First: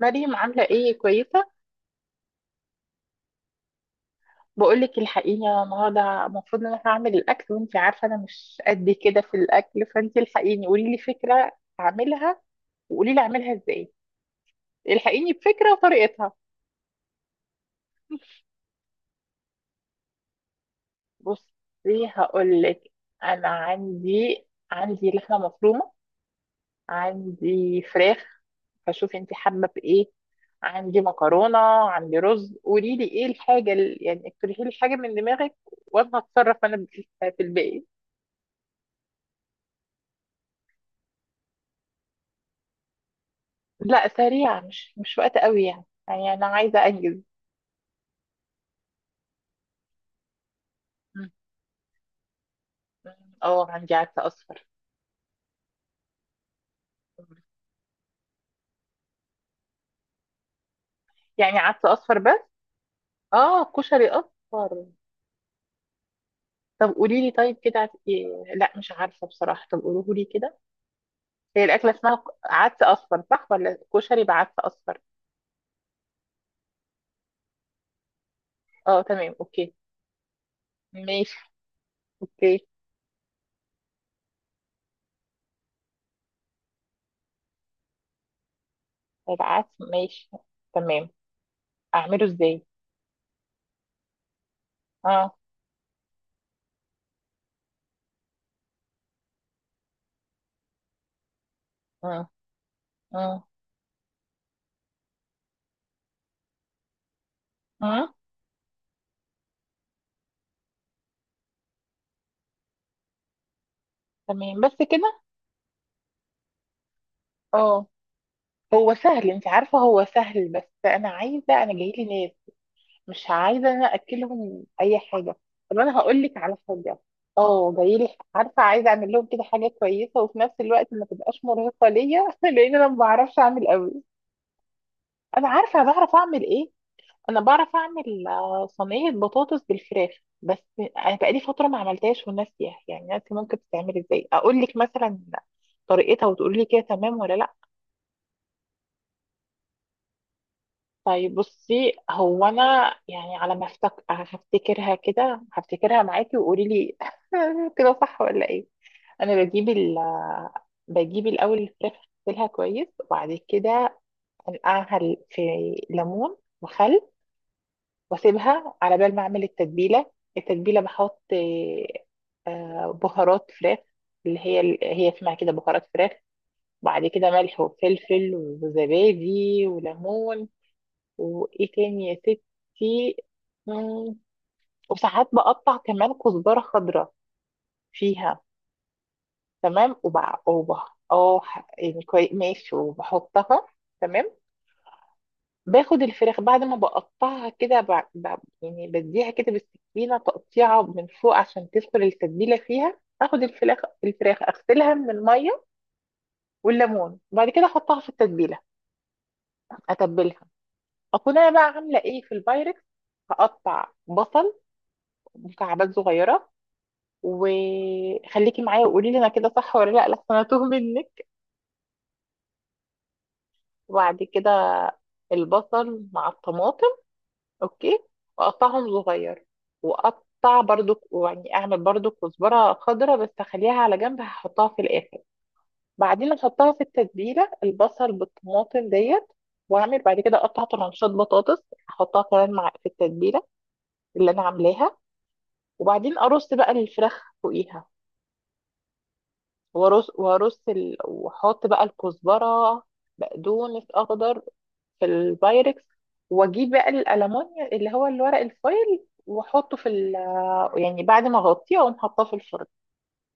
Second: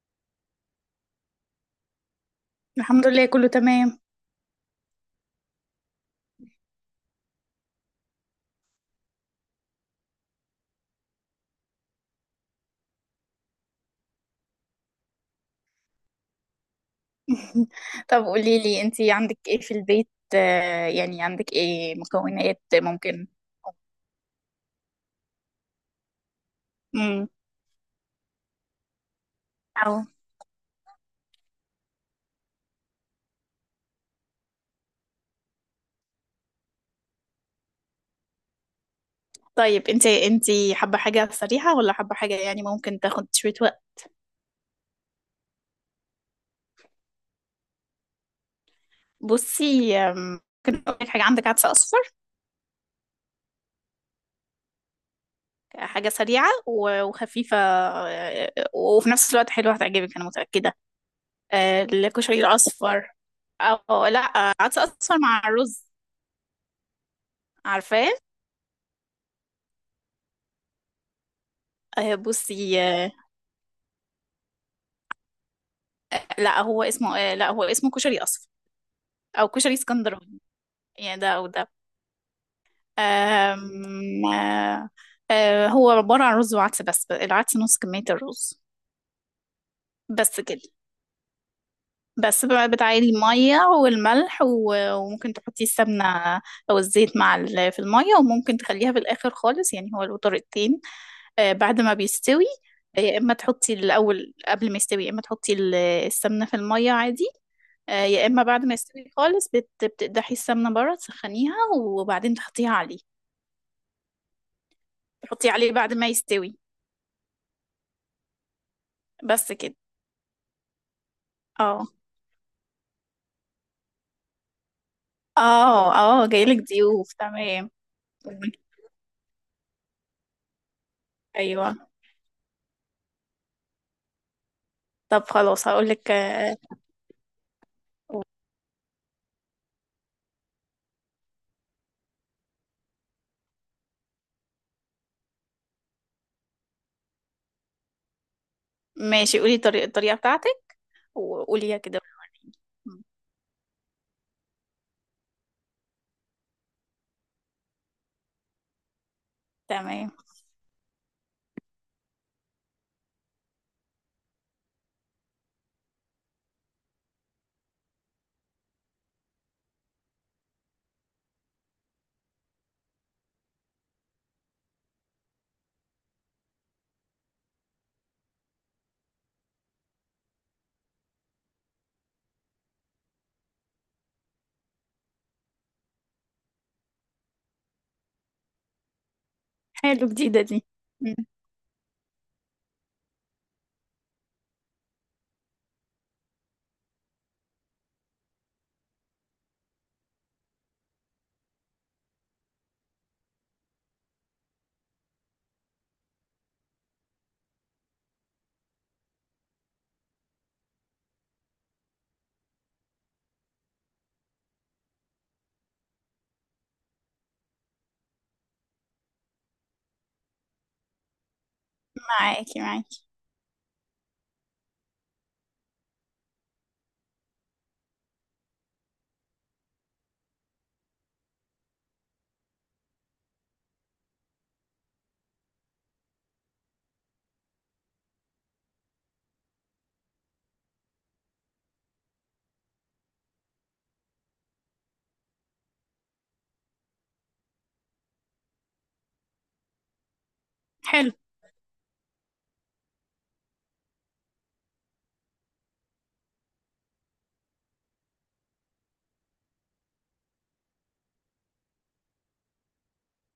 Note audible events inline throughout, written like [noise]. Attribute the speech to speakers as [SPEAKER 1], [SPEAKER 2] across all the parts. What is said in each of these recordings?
[SPEAKER 1] مريم عاملة ايه، كويسة؟
[SPEAKER 2] الحمد لله كله تمام.
[SPEAKER 1] بقولك الحقيني، أنا النهاردة المفروض ان انا هعمل الاكل، وانتي عارفة انا مش قد كده في الاكل، فانتي الحقيني قولي لي فكرة اعملها، وقولي لي اعملها ازاي. الحقيني بفكرة وطريقتها.
[SPEAKER 2] طب قولي لي انتي عندك ايه في البيت؟ يعني عندك ايه
[SPEAKER 1] بصي
[SPEAKER 2] مكونات
[SPEAKER 1] هقولك،
[SPEAKER 2] ممكن؟
[SPEAKER 1] انا عندي، عندي لحمة مفرومة،
[SPEAKER 2] امم.
[SPEAKER 1] عندي فراخ، فشوفي انتي حابة
[SPEAKER 2] او.
[SPEAKER 1] بايه. عندي مكرونة، عندي رز. قولي لي ايه الحاجة اقترحي لي حاجة من دماغك، وانا هتصرف انا في الباقي.
[SPEAKER 2] طيب انتي حابة حاجة سريعة ولا حابة حاجة يعني ممكن تاخد شوية وقت؟
[SPEAKER 1] لا سريعة، مش وقت قوي، يعني أنا عايزة أنجز.
[SPEAKER 2] بصي، ممكن اقول لك حاجة.
[SPEAKER 1] م-
[SPEAKER 2] عندك عدس اصفر؟
[SPEAKER 1] م- اه، عندي عدس أصفر.
[SPEAKER 2] حاجة سريعة وخفيفة، وفي نفس الوقت حلوة، هتعجبك انا متأكدة.
[SPEAKER 1] يعني عدس أصفر
[SPEAKER 2] الكشري
[SPEAKER 1] بس؟
[SPEAKER 2] الاصفر.
[SPEAKER 1] اه
[SPEAKER 2] او
[SPEAKER 1] كشري
[SPEAKER 2] لا، عدس
[SPEAKER 1] أصفر.
[SPEAKER 2] اصفر مع الرز.
[SPEAKER 1] طب قولي لي، طيب كده
[SPEAKER 2] عارفاه؟
[SPEAKER 1] إيه؟ لا مش عارفة بصراحة، طب قولوه لي كده. هي الأكلة
[SPEAKER 2] آه،
[SPEAKER 1] اسمها
[SPEAKER 2] بصي
[SPEAKER 1] عدس
[SPEAKER 2] آه،
[SPEAKER 1] أصفر، صح؟ ولا كشري بعدس أصفر؟
[SPEAKER 2] لا هو اسمه كشري اصفر،
[SPEAKER 1] اه تمام،
[SPEAKER 2] او
[SPEAKER 1] أوكي.
[SPEAKER 2] كشري اسكندراني، يعني ده
[SPEAKER 1] ماشي،
[SPEAKER 2] او ده.
[SPEAKER 1] أوكي.
[SPEAKER 2] أم... آه، آه، هو عبارة عن رز وعدس، بس العدس نص كمية الرز.
[SPEAKER 1] طيب عدس، ماشي.
[SPEAKER 2] بس كده.
[SPEAKER 1] تمام، أعمله
[SPEAKER 2] بس
[SPEAKER 1] إزاي؟
[SPEAKER 2] بقى بتعيلي المية والملح وممكن
[SPEAKER 1] اه.
[SPEAKER 2] تحطي السمنة أو الزيت مع في المية، وممكن تخليها في الآخر خالص. يعني هو له طريقتين: بعد ما
[SPEAKER 1] اه.
[SPEAKER 2] بيستوي، يا إما
[SPEAKER 1] اه.
[SPEAKER 2] تحطي الأول قبل ما يستوي، يا إما تحطي السمنة في المية عادي،
[SPEAKER 1] اه.
[SPEAKER 2] يا إما بعد ما يستوي خالص بتقدحي السمنة بره، تسخنيها وبعدين تحطيها عليه.
[SPEAKER 1] تمام بس كده.
[SPEAKER 2] تحطي عليه بعد ما يستوي.
[SPEAKER 1] اه. هو سهل انت
[SPEAKER 2] بس كده.
[SPEAKER 1] عارفة، هو سهل، بس انا عايزة، انا
[SPEAKER 2] اه
[SPEAKER 1] جايلي ناس. مش عايزة انا اكلهم اي حاجة. طب
[SPEAKER 2] اه.
[SPEAKER 1] انا هقول
[SPEAKER 2] اه،
[SPEAKER 1] لك على
[SPEAKER 2] جايلك
[SPEAKER 1] حاجة.
[SPEAKER 2] ضيوف، تمام.
[SPEAKER 1] اه جايلي. عارفة، عايزة اعمل لهم كده حاجة كويسة، وفي نفس الوقت ما تبقاش
[SPEAKER 2] ايوه.
[SPEAKER 1] مرهقة ليا، [laughs] لان انا ما بعرفش اعمل قوي.
[SPEAKER 2] طب
[SPEAKER 1] انا
[SPEAKER 2] خلاص
[SPEAKER 1] عارفة
[SPEAKER 2] هقولك.
[SPEAKER 1] بعرف اعمل ايه. انا بعرف اعمل صينية بطاطس بالفراخ، بس. انا بقالي فترة ما عملتهاش وناسية، يعني ناسي ممكن تتعمل ازاي. اقول لك مثلا طريقتها وتقولي لي كده تمام ولا؟
[SPEAKER 2] ماشي، قولي طريقة الطريقة بتاعتك
[SPEAKER 1] طيب
[SPEAKER 2] وقوليها
[SPEAKER 1] بصي،
[SPEAKER 2] كده.
[SPEAKER 1] هو انا
[SPEAKER 2] م.
[SPEAKER 1] يعني على ما افتك... هفتكرها كده، هفتكرها معاكي وقولي لي. [laughs] كده صح ولا ايه؟ انا بجيب ال...
[SPEAKER 2] تمام.
[SPEAKER 1] بجيب الاول الفراخ، اغسلها كويس، وبعد كده انقعها في ليمون وخل، واسيبها على بال ما اعمل التتبيله. التتبيله بحط بهارات فراخ، اللي هي اسمها كده بهارات فراخ. وبعد كده ملح وفلفل وزبادي وليمون. وايه تاني يا ستي؟ مم، وساعات بقطع كمان كزبرة خضراء فيها. تمام.
[SPEAKER 2] حلو،
[SPEAKER 1] وبع
[SPEAKER 2] جديدة دي.
[SPEAKER 1] وبح
[SPEAKER 2] م.
[SPEAKER 1] اه، يعني كويس ماشي، وبحطها. تمام، باخد الفراخ بعد ما بقطعها كده يعني بديها كده بالسكينة تقطيعة من فوق عشان تدخل التتبيلة فيها. اخد الفراخ، الفراخ اغسلها من المية والليمون، وبعد كده احطها في التتبيلة، اتبلها. اكون انا بقى عاملة ايه في البايركس، هقطع بصل مكعبات صغيرة. وخليكي معايا وقولي لي انا كده صح ولا لا، لحسن انا توه منك.
[SPEAKER 2] معاكي معاكي.
[SPEAKER 1] وبعد كده البصل مع الطماطم. اوكي. واقطعهم صغير. واقطع برضو، يعني اعمل برضو كزبره خضراء بس اخليها على جنب، هحطها في الاخر. بعدين احطها في التتبيله، البصل بالطماطم ديت. واعمل بعد كده اقطع طرنشات بطاطس، احطها كمان مع في التتبيله اللي انا عاملاها. وبعدين ارص بقى الفراخ فوقيها،
[SPEAKER 2] حلو.
[SPEAKER 1] واحط بقى الكزبره، بقدونس اخضر، في البايركس. واجيب بقى الالومنيوم اللي هو الورق الفويل واحطه يعني بعد ما اغطيه اقوم حاطاه في الفرن.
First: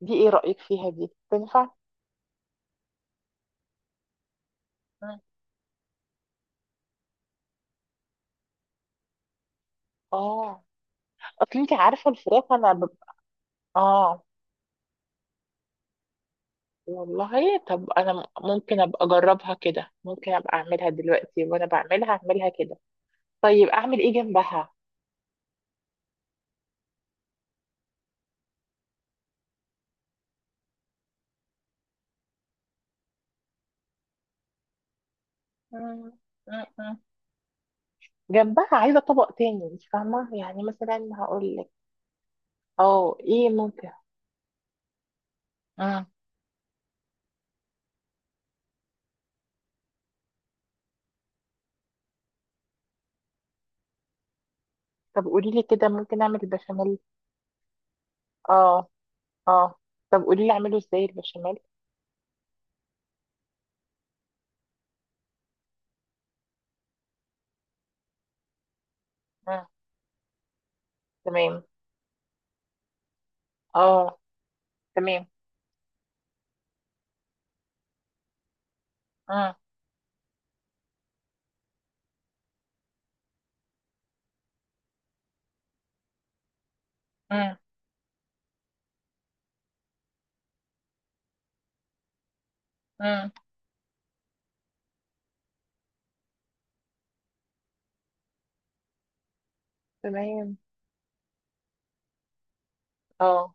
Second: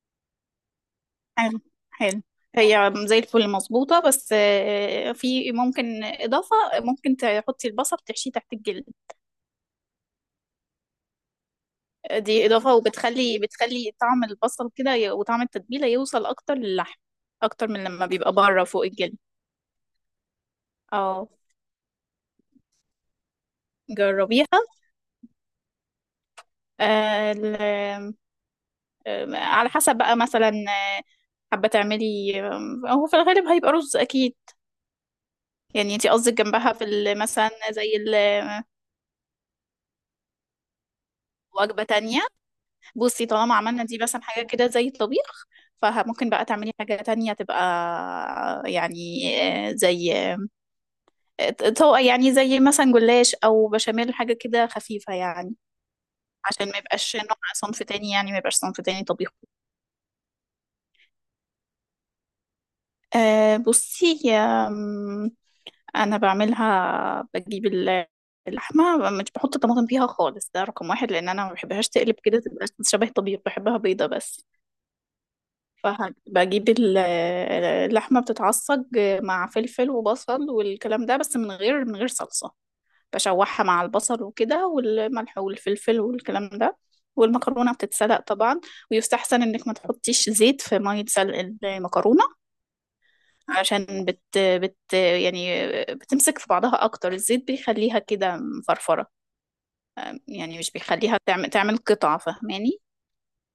[SPEAKER 1] دي ايه رايك فيها، دي
[SPEAKER 2] حلو.
[SPEAKER 1] تنفع؟
[SPEAKER 2] حلو، هي زي الفل مظبوطة، بس
[SPEAKER 1] مم.
[SPEAKER 2] في ممكن إضافة، ممكن تحطي البصل تحشيه تحت الجلد.
[SPEAKER 1] اه. اصل انت عارفه
[SPEAKER 2] دي
[SPEAKER 1] الفراخ انا
[SPEAKER 2] إضافة، بتخلي
[SPEAKER 1] اه
[SPEAKER 2] طعم البصل كده وطعم التتبيلة يوصل أكتر للحم،
[SPEAKER 1] والله،
[SPEAKER 2] أكتر من
[SPEAKER 1] طب
[SPEAKER 2] لما
[SPEAKER 1] انا
[SPEAKER 2] بيبقى بره
[SPEAKER 1] ممكن
[SPEAKER 2] فوق
[SPEAKER 1] ابقى
[SPEAKER 2] الجلد.
[SPEAKER 1] اجربها كده، ممكن ابقى اعملها
[SPEAKER 2] اه،
[SPEAKER 1] دلوقتي، وانا بعملها اعملها كده. طيب اعمل ايه
[SPEAKER 2] جربيها.
[SPEAKER 1] جنبها؟
[SPEAKER 2] آه، ال- على حسب بقى، مثلا حابة تعملي. هو في الغالب هيبقى رز أكيد. يعني انتي قصدك جنبها في
[SPEAKER 1] مم.
[SPEAKER 2] مثلا زي
[SPEAKER 1] جنبها عايزة طبق تاني، انت فاهمة؟ يعني مثلا هقول لك.
[SPEAKER 2] وجبة تانية.
[SPEAKER 1] اه،
[SPEAKER 2] بصي،
[SPEAKER 1] ايه
[SPEAKER 2] طالما عملنا
[SPEAKER 1] ممكن.
[SPEAKER 2] دي مثلا حاجة كده زي الطبيخ،
[SPEAKER 1] مم.
[SPEAKER 2] فممكن بقى تعملي حاجة تانية تبقى يعني زي آه، طبقة، يعني زي مثلا جلاش أو بشاميل، حاجة كده خفيفة
[SPEAKER 1] طب قولي
[SPEAKER 2] يعني،
[SPEAKER 1] لي كده، ممكن اعمل
[SPEAKER 2] عشان ما
[SPEAKER 1] البشاميل؟
[SPEAKER 2] يبقاش نوع صنف تاني، يعني ما يبقاش صنف
[SPEAKER 1] اه.
[SPEAKER 2] تاني طبيخ.
[SPEAKER 1] اه. طب قولي لي اعمله ازاي البشاميل؟
[SPEAKER 2] أه بصي، أنا بعملها بجيب اللحمة، مش بحط
[SPEAKER 1] مم.
[SPEAKER 2] طماطم فيها خالص، ده رقم واحد، لأن أنا ما
[SPEAKER 1] تمام.
[SPEAKER 2] بحبهاش تقلب كده تبقى شبه طبيخ، بحبها بيضة
[SPEAKER 1] اه.
[SPEAKER 2] بس.
[SPEAKER 1] تمام.
[SPEAKER 2] فبجيب اللحمة بتتعصج مع
[SPEAKER 1] مم.
[SPEAKER 2] فلفل وبصل والكلام ده، بس من غير صلصة. بشوحها مع البصل وكده، والملح والفلفل والكلام ده.
[SPEAKER 1] مم.
[SPEAKER 2] والمكرونة بتتسلق طبعا. ويستحسن انك ما تحطيش زيت في مية سلق المكرونة،
[SPEAKER 1] مم.
[SPEAKER 2] عشان بت بت يعني بتمسك في بعضها اكتر، الزيت بيخليها كده مفرفرة،
[SPEAKER 1] تمام.
[SPEAKER 2] يعني مش بيخليها تعمل قطع. فاهماني؟
[SPEAKER 1] اه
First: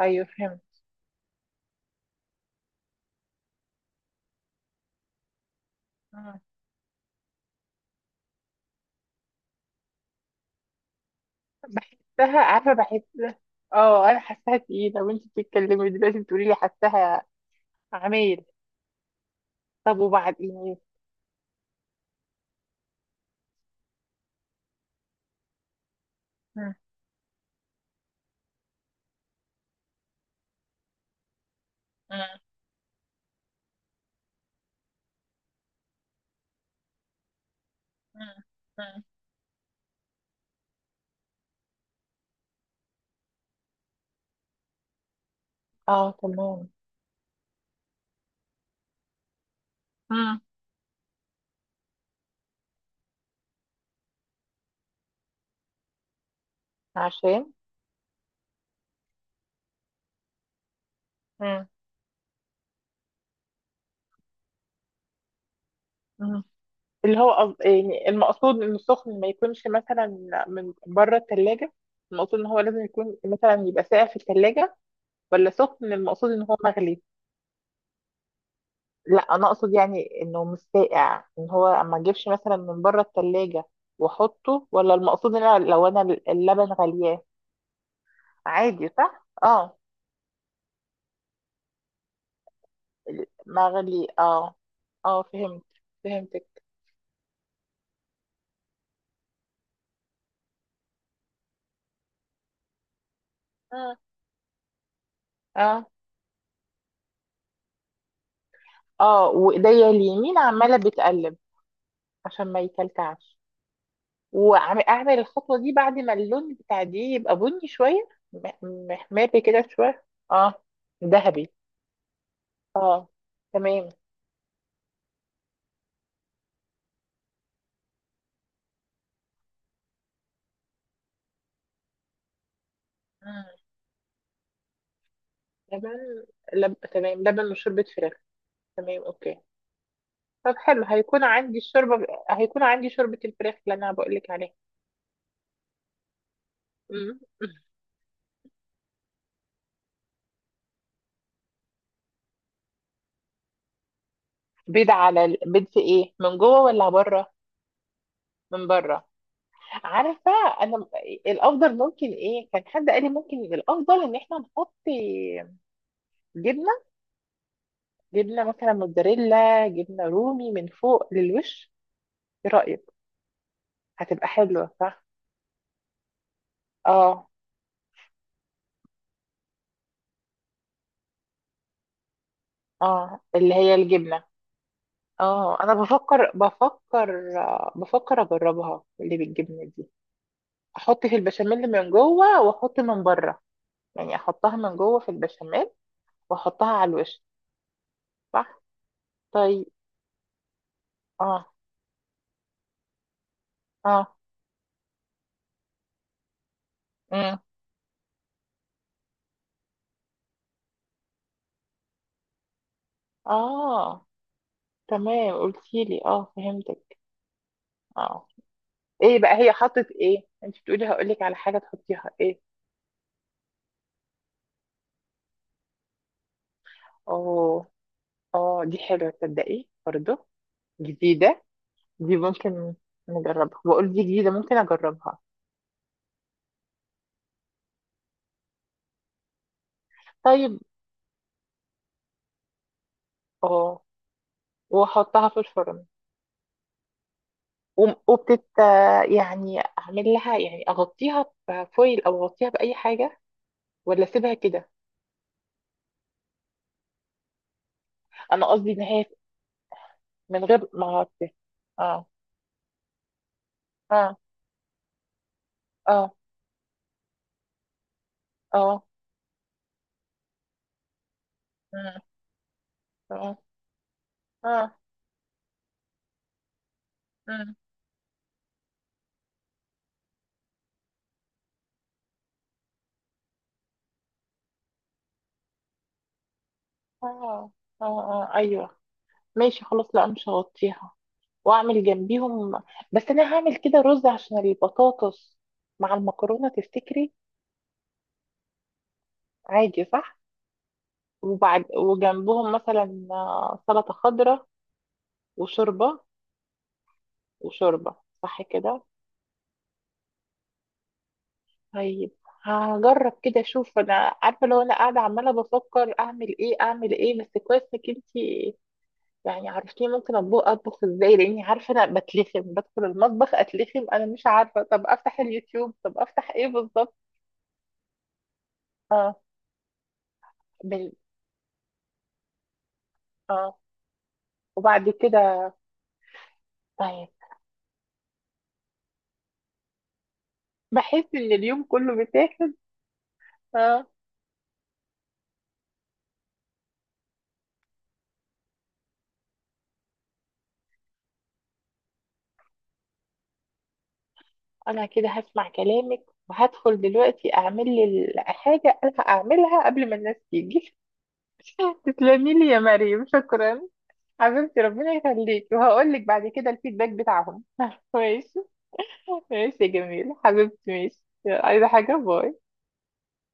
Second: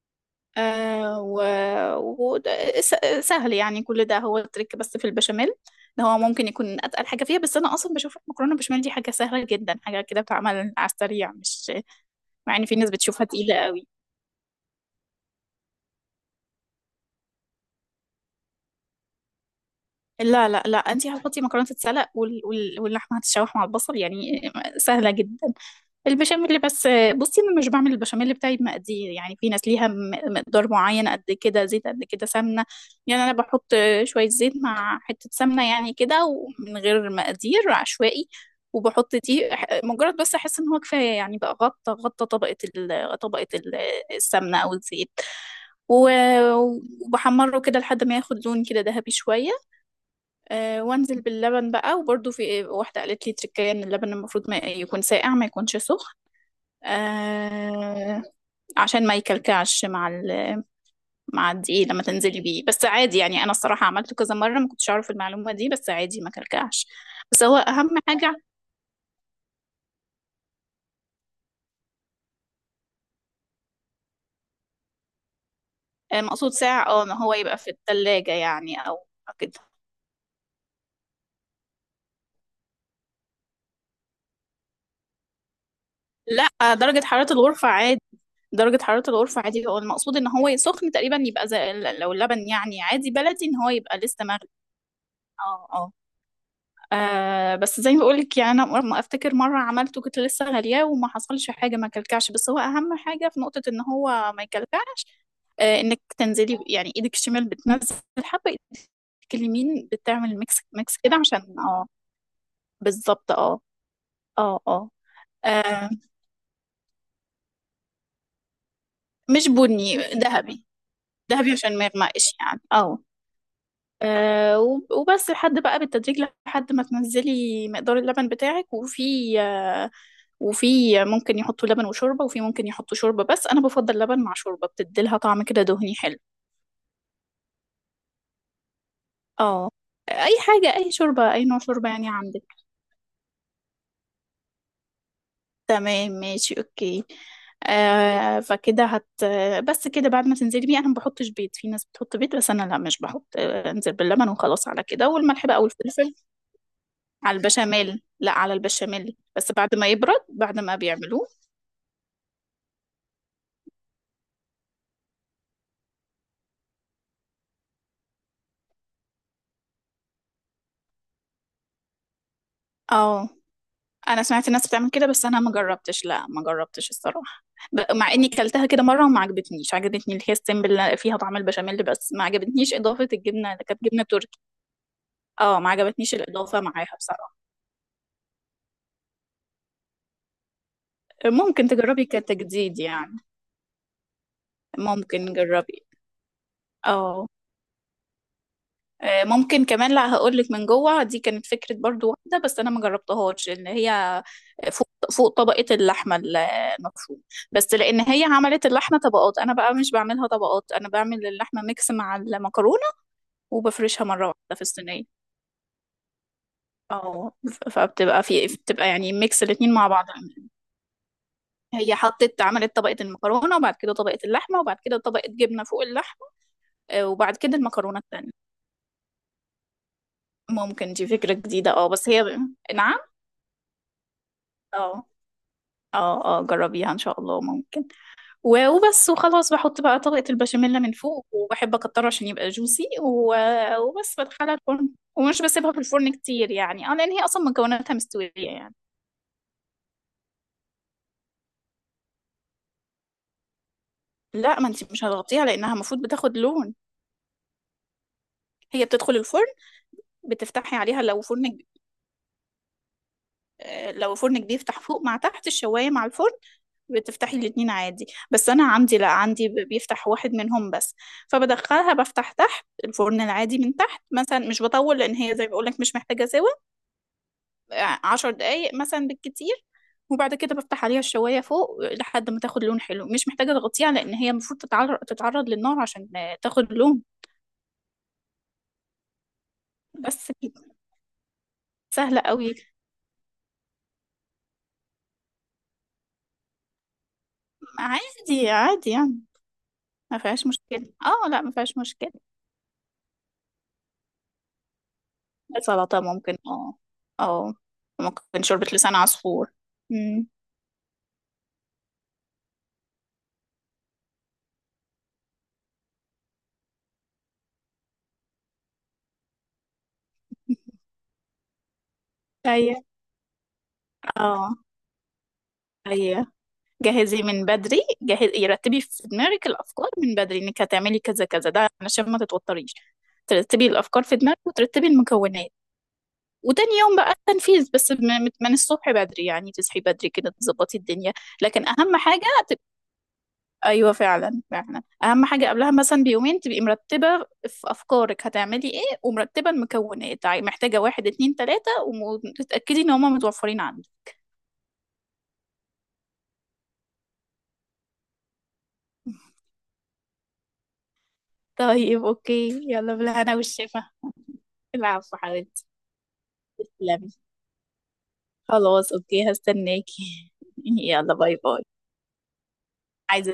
[SPEAKER 1] ايوه فهمت.
[SPEAKER 2] آه و... وده س- سهل يعني، كل ده هو التريك. بس في البشاميل ده هو
[SPEAKER 1] مم.
[SPEAKER 2] ممكن يكون اتقل حاجه فيها، بس انا اصلا بشوف المكرونه بالبشاميل دي حاجه سهله جدا، حاجه كده بتعمل على السريع، مش
[SPEAKER 1] بحسها،
[SPEAKER 2] مع ان
[SPEAKER 1] عارفة،
[SPEAKER 2] في ناس
[SPEAKER 1] بحس.
[SPEAKER 2] بتشوفها تقيله قوي.
[SPEAKER 1] اه انا حاساها تقيلة، وانت بتتكلمي دلوقتي بتقولي لي حاساها عمايل. طب وبعد
[SPEAKER 2] لا لا لا،
[SPEAKER 1] ايه؟
[SPEAKER 2] انت هتحطي مكرونه تتسلق وال... وال... واللحمه هتتشوح مع البصل، يعني سهله جدا. البشاميل
[SPEAKER 1] مم.
[SPEAKER 2] بس، بصي انا مش بعمل البشاميل بتاعي بمقادير. يعني في ناس ليها مقدار معين، قد كده زيت قد كده
[SPEAKER 1] مم.
[SPEAKER 2] سمنه. يعني انا بحط شويه زيت مع حته سمنه، يعني كده، ومن غير مقادير عشوائي.
[SPEAKER 1] مم. مم.
[SPEAKER 2] وبحط دي مجرد بس احس ان هو كفايه، يعني بقى غطى طبقه السمنه او الزيت، و-
[SPEAKER 1] اه تمام.
[SPEAKER 2] وبحمره كده لحد ما ياخد لون كده ذهبي شويه.
[SPEAKER 1] مم.
[SPEAKER 2] وانزل باللبن بقى. وبرده في واحده قالت لي تركية ان اللبن المفروض ما يكون ساقع، ما يكونش سخن،
[SPEAKER 1] عشان.
[SPEAKER 2] آه، عشان ما يكلكعش مع مع
[SPEAKER 1] مم.
[SPEAKER 2] الدقيق لما تنزلي بيه. بس عادي يعني، انا الصراحه عملته كذا مره ما كنتش اعرف المعلومه دي، بس عادي ما
[SPEAKER 1] مم.
[SPEAKER 2] كلكعش،
[SPEAKER 1] اللي هو
[SPEAKER 2] بس هو اهم
[SPEAKER 1] يعني
[SPEAKER 2] حاجه.
[SPEAKER 1] المقصود انه سخن، ما يكونش مثلا من بره التلاجة. المقصود ان هو لازم يكون مثلا يبقى ساقع في التلاجة، ولا سخن المقصود ان
[SPEAKER 2] مقصود
[SPEAKER 1] هو
[SPEAKER 2] ساعه،
[SPEAKER 1] مغلي؟
[SPEAKER 2] اه، ان هو يبقى في الثلاجه يعني. او
[SPEAKER 1] لا انا
[SPEAKER 2] كده
[SPEAKER 1] اقصد يعني انه مش ساقع، ان هو اما اجيبش مثلا من بره التلاجة واحطه. ولا المقصود ان أنا لو انا
[SPEAKER 2] لا،
[SPEAKER 1] اللبن
[SPEAKER 2] درجه
[SPEAKER 1] غلياه
[SPEAKER 2] حراره الغرفه عادي. درجة
[SPEAKER 1] عادي،
[SPEAKER 2] حرارة
[SPEAKER 1] صح؟
[SPEAKER 2] الغرفة عادي، هو
[SPEAKER 1] اه.
[SPEAKER 2] المقصود ان هو سخن تقريبا، يبقى زي لو اللبن يعني عادي بلدي، ان هو يبقى
[SPEAKER 1] مغلي،
[SPEAKER 2] لسه مغلي.
[SPEAKER 1] اه. اه فهمت،
[SPEAKER 2] اه اه.
[SPEAKER 1] فهمتك.
[SPEAKER 2] بس زي ما بقولك، يعني انا ما افتكر مره عملته كنت لسه غالياه وما حصلش حاجه، ما كلكعش. بس هو اهم حاجه في نقطه ان
[SPEAKER 1] اه.
[SPEAKER 2] هو ما يكلكعش. آه،
[SPEAKER 1] اه.
[SPEAKER 2] انك تنزلي، يعني ايدك الشمال بتنزل حبه ايدك،
[SPEAKER 1] اه.
[SPEAKER 2] اليمين
[SPEAKER 1] وايديا اليمين
[SPEAKER 2] بتعمل ميكس
[SPEAKER 1] عمالة
[SPEAKER 2] ميكس كده
[SPEAKER 1] بتقلب
[SPEAKER 2] عشان اه،
[SPEAKER 1] عشان ما
[SPEAKER 2] بالظبط.
[SPEAKER 1] يكلكعش.
[SPEAKER 2] اه اه اه.
[SPEAKER 1] واعمل الخطوه دي
[SPEAKER 2] آه،
[SPEAKER 1] بعد ما اللون بتاع دي يبقى بني شويه، محمر
[SPEAKER 2] مش
[SPEAKER 1] كده
[SPEAKER 2] بني
[SPEAKER 1] شويه. اه.
[SPEAKER 2] ذهبي،
[SPEAKER 1] ذهبي.
[SPEAKER 2] ذهبي عشان ما يغمقش يعني. اه.
[SPEAKER 1] اه تمام.
[SPEAKER 2] وبس لحد بقى بالتدريج لحد ما تنزلي مقدار اللبن بتاعك. وفي ممكن يحطوا لبن وشوربة، وفي ممكن يحطوا شوربة
[SPEAKER 1] مم.
[SPEAKER 2] بس. أنا بفضل لبن مع شوربة، بتديلها طعم كده دهني حلو.
[SPEAKER 1] لبن. تمام، لبن وشوربه فراخ. تمام اوكي.
[SPEAKER 2] اه. أي
[SPEAKER 1] طب
[SPEAKER 2] حاجة،
[SPEAKER 1] حلو،
[SPEAKER 2] أي
[SPEAKER 1] هيكون
[SPEAKER 2] شوربة، أي
[SPEAKER 1] عندي
[SPEAKER 2] نوع شوربة
[SPEAKER 1] الشوربه،
[SPEAKER 2] يعني عندك.
[SPEAKER 1] هيكون عندي شوربه الفراخ اللي انا بقول لك عليها.
[SPEAKER 2] تمام ماشي أوكي.
[SPEAKER 1] مم.
[SPEAKER 2] آه فكده هت بس كده بعد ما تنزلي بيه. أنا ما بحطش بيض، في ناس بتحط بيض بس أنا لا، مش بحط. أنزل باللبن وخلاص على
[SPEAKER 1] بيض
[SPEAKER 2] كده،
[SPEAKER 1] على
[SPEAKER 2] والملح بقى
[SPEAKER 1] بيض في ايه،
[SPEAKER 2] والفلفل
[SPEAKER 1] من جوه ولا بره؟
[SPEAKER 2] على البشاميل. لا، على
[SPEAKER 1] من بره.
[SPEAKER 2] البشاميل بس بعد ما يبرد،
[SPEAKER 1] عارفه
[SPEAKER 2] بعد ما
[SPEAKER 1] انا،
[SPEAKER 2] بيعملوه.
[SPEAKER 1] الافضل ممكن، ايه كان حد قال لي ممكن الافضل ان احنا نحط جبنه، جبنة مثلا موتزاريلا، جبنة رومي من فوق للوش. ايه رأيك؟
[SPEAKER 2] اه. انا
[SPEAKER 1] هتبقى
[SPEAKER 2] سمعت الناس
[SPEAKER 1] حلوة
[SPEAKER 2] بتعمل
[SPEAKER 1] صح؟
[SPEAKER 2] كده، بس انا ما جربتش، لا ما جربتش
[SPEAKER 1] اه.
[SPEAKER 2] الصراحه. مع اني كلتها كده مره وما عجبتنيش. عجبتني اللي هي السمبل اللي فيها طعم البشاميل، بس ما عجبتنيش اضافه
[SPEAKER 1] اه
[SPEAKER 2] الجبنه
[SPEAKER 1] اللي
[SPEAKER 2] اللي
[SPEAKER 1] هي
[SPEAKER 2] كانت جبنه
[SPEAKER 1] الجبنة.
[SPEAKER 2] تركي. اه،
[SPEAKER 1] اه
[SPEAKER 2] ما
[SPEAKER 1] انا
[SPEAKER 2] عجبتنيش
[SPEAKER 1] بفكر
[SPEAKER 2] الاضافه معاها بصراحه.
[SPEAKER 1] بفكر بفكر اجربها، اللي بالجبنة دي. احط في
[SPEAKER 2] ممكن
[SPEAKER 1] البشاميل من
[SPEAKER 2] تجربي
[SPEAKER 1] جوه
[SPEAKER 2] كتجديد
[SPEAKER 1] واحط من
[SPEAKER 2] يعني.
[SPEAKER 1] بره، يعني احطها من جوه في
[SPEAKER 2] ممكن
[SPEAKER 1] البشاميل،
[SPEAKER 2] نجربي.
[SPEAKER 1] واحطها على الوش،
[SPEAKER 2] اه.
[SPEAKER 1] صح؟
[SPEAKER 2] ممكن
[SPEAKER 1] طيب.
[SPEAKER 2] كمان، لا هقولك من جوه، دي كانت
[SPEAKER 1] اه.
[SPEAKER 2] فكرة برضو واحدة بس أنا ما جربتهاش، إن
[SPEAKER 1] اه.
[SPEAKER 2] هي فوق طبقة اللحمة المفروم.
[SPEAKER 1] امم.
[SPEAKER 2] بس لأن هي عملت اللحمة طبقات، أنا بقى مش بعملها طبقات، أنا بعمل اللحمة ميكس مع المكرونة وبفرشها
[SPEAKER 1] اه
[SPEAKER 2] مرة واحدة في الصينية.
[SPEAKER 1] تمام، قلتيلي، اه فهمتك.
[SPEAKER 2] أو فبتبقى
[SPEAKER 1] اه،
[SPEAKER 2] في بتبقى يعني
[SPEAKER 1] ايه بقى
[SPEAKER 2] ميكس
[SPEAKER 1] هي
[SPEAKER 2] الاتنين مع
[SPEAKER 1] حطت
[SPEAKER 2] بعض.
[SPEAKER 1] ايه؟ انت بتقولي هقولك على حاجة
[SPEAKER 2] هي
[SPEAKER 1] تحطيها، ايه؟
[SPEAKER 2] حطت، عملت طبقة المكرونة، وبعد كده طبقة اللحمة، وبعد كده طبقة جبنة فوق اللحمة، وبعد كده
[SPEAKER 1] اوه.
[SPEAKER 2] المكرونة التانية.
[SPEAKER 1] اه دي حلوة تصدقي برضه.
[SPEAKER 2] ممكن دي فكرة
[SPEAKER 1] جديدة.
[SPEAKER 2] جديدة، اه، بس
[SPEAKER 1] دي
[SPEAKER 2] هي.
[SPEAKER 1] ممكن
[SPEAKER 2] نعم.
[SPEAKER 1] نجربها، بقول دي جديدة ممكن
[SPEAKER 2] اه
[SPEAKER 1] اجربها.
[SPEAKER 2] اه، اه جربيها ان شاء الله، ممكن. وبس وخلاص، بحط بقى طبقة
[SPEAKER 1] طيب.
[SPEAKER 2] البشاميل من فوق، وبحب اكتره عشان يبقى جوسي.
[SPEAKER 1] اه.
[SPEAKER 2] وبس بدخلها الفرن.
[SPEAKER 1] واحطها في
[SPEAKER 2] ومش بسيبها في
[SPEAKER 1] الفرن.
[SPEAKER 2] الفرن كتير، يعني اه، لان هي اصلا مكوناتها مستوية
[SPEAKER 1] وبتت،
[SPEAKER 2] يعني.
[SPEAKER 1] يعني اعمل لها، يعني اغطيها بفويل او اغطيها باي حاجة، ولا اسيبها
[SPEAKER 2] لا، ما
[SPEAKER 1] كده؟
[SPEAKER 2] انت مش هتغطيها، لانها المفروض بتاخد لون.
[SPEAKER 1] انا قصدي ان
[SPEAKER 2] هي
[SPEAKER 1] هي
[SPEAKER 2] بتدخل الفرن،
[SPEAKER 1] من غير
[SPEAKER 2] بتفتحي
[SPEAKER 1] ما
[SPEAKER 2] عليها لو
[SPEAKER 1] اغطي.
[SPEAKER 2] فرن
[SPEAKER 1] اه.
[SPEAKER 2] لو
[SPEAKER 1] اه.
[SPEAKER 2] فرن كبير تحت فوق، مع تحت الشواية مع
[SPEAKER 1] اه.
[SPEAKER 2] الفرن، بتفتحي الاتنين عادي. بس انا
[SPEAKER 1] اه.
[SPEAKER 2] عندي لا، عندي بيفتح واحد منهم بس. فبدخلها بفتح تحت الفرن
[SPEAKER 1] اه.
[SPEAKER 2] العادي من تحت مثلا،
[SPEAKER 1] اه.
[SPEAKER 2] مش
[SPEAKER 1] اه.
[SPEAKER 2] بطول، لان هي زي ما بقولك مش محتاجه سوا
[SPEAKER 1] اه.
[SPEAKER 2] 10 دقايق مثلا بالكتير. وبعد كده بفتح عليها الشوايه فوق لحد ما تاخد لون حلو. مش محتاجه تغطيها لان هي المفروض تتعرض للنار عشان تاخد لون.
[SPEAKER 1] اه. اه. ايوه. ماشي خلاص، لا مش
[SPEAKER 2] بس كده.
[SPEAKER 1] هغطيها. واعمل
[SPEAKER 2] سهله قوي.
[SPEAKER 1] جنبيهم، بس انا هعمل كده رز، عشان البطاطس مع المكرونه، تفتكري
[SPEAKER 2] عادي عادي يعني،
[SPEAKER 1] عادي، صح؟
[SPEAKER 2] ما فيهاش مشكله، اه لا ما
[SPEAKER 1] وبعد
[SPEAKER 2] فيهاش مشكله.
[SPEAKER 1] وجنبهم مثلا سلطه خضراء، وشوربه.
[SPEAKER 2] سلطه ممكن، اه. اه.
[SPEAKER 1] وشوربه. صح
[SPEAKER 2] ممكن شوربه
[SPEAKER 1] كده.
[SPEAKER 2] لسان عصفور.
[SPEAKER 1] طيب، هجرب كده اشوف. انا عارفه لو انا قاعده عماله بفكر اعمل ايه اعمل ايه، بس كويس انك انت يعني عرفتيني ممكن اطبخ، ازاي، لاني عارفه انا بتلخم،
[SPEAKER 2] ايوه.
[SPEAKER 1] بدخل المطبخ اتلخم، انا مش
[SPEAKER 2] اه
[SPEAKER 1] عارفه طب افتح اليوتيوب، طب
[SPEAKER 2] ايوه،
[SPEAKER 1] افتح ايه بالظبط.
[SPEAKER 2] جهزي من بدري، جهزي، رتبي في
[SPEAKER 1] آه.
[SPEAKER 2] دماغك الافكار من بدري انك
[SPEAKER 1] بال...
[SPEAKER 2] هتعملي كذا كذا، ده علشان ما تتوتريش.
[SPEAKER 1] اه.
[SPEAKER 2] ترتبي الافكار في دماغك وترتبي
[SPEAKER 1] وبعد
[SPEAKER 2] المكونات.
[SPEAKER 1] كده
[SPEAKER 2] وتاني يوم
[SPEAKER 1] طيب.
[SPEAKER 2] بقى التنفيذ بس، من الصبح بدري، يعني تصحي بدري كده تظبطي
[SPEAKER 1] بحس
[SPEAKER 2] الدنيا.
[SPEAKER 1] ان اليوم
[SPEAKER 2] لكن
[SPEAKER 1] كله
[SPEAKER 2] اهم حاجه.
[SPEAKER 1] بيتاخد. اه.
[SPEAKER 2] ايوه فعلا فعلا، اهم حاجه قبلها مثلا بيومين تبقي مرتبه في افكارك هتعملي ايه، ومرتبه المكونات، محتاجه واحد اتنين تلاته، وتتاكدي ان هما متوفرين عندك.
[SPEAKER 1] انا كده هسمع كلامك، وهدخل دلوقتي اعمل لي حاجه انا هعملها قبل ما الناس تيجي. [laughs]
[SPEAKER 2] طيب
[SPEAKER 1] تسلمي لي
[SPEAKER 2] اوكي،
[SPEAKER 1] يا
[SPEAKER 2] يلا
[SPEAKER 1] مريم،
[SPEAKER 2] بالهنا
[SPEAKER 1] شكرا.
[SPEAKER 2] والشفا.
[SPEAKER 1] حبيبتي ربنا
[SPEAKER 2] العفو
[SPEAKER 1] يخليك،
[SPEAKER 2] حبيبتي،
[SPEAKER 1] وهقول لك بعد كده الفيدباك
[SPEAKER 2] تسلمي.
[SPEAKER 1] بتاعهم. [laughs] ماشي.
[SPEAKER 2] خلاص اوكي،
[SPEAKER 1] ماشي يا جميل،
[SPEAKER 2] هستناكي
[SPEAKER 1] حبيبتي،
[SPEAKER 2] [laughs]
[SPEAKER 1] ماشي،
[SPEAKER 2] يلا باي باي.
[SPEAKER 1] عايزه حاجه؟ باي.
[SPEAKER 2] عايزة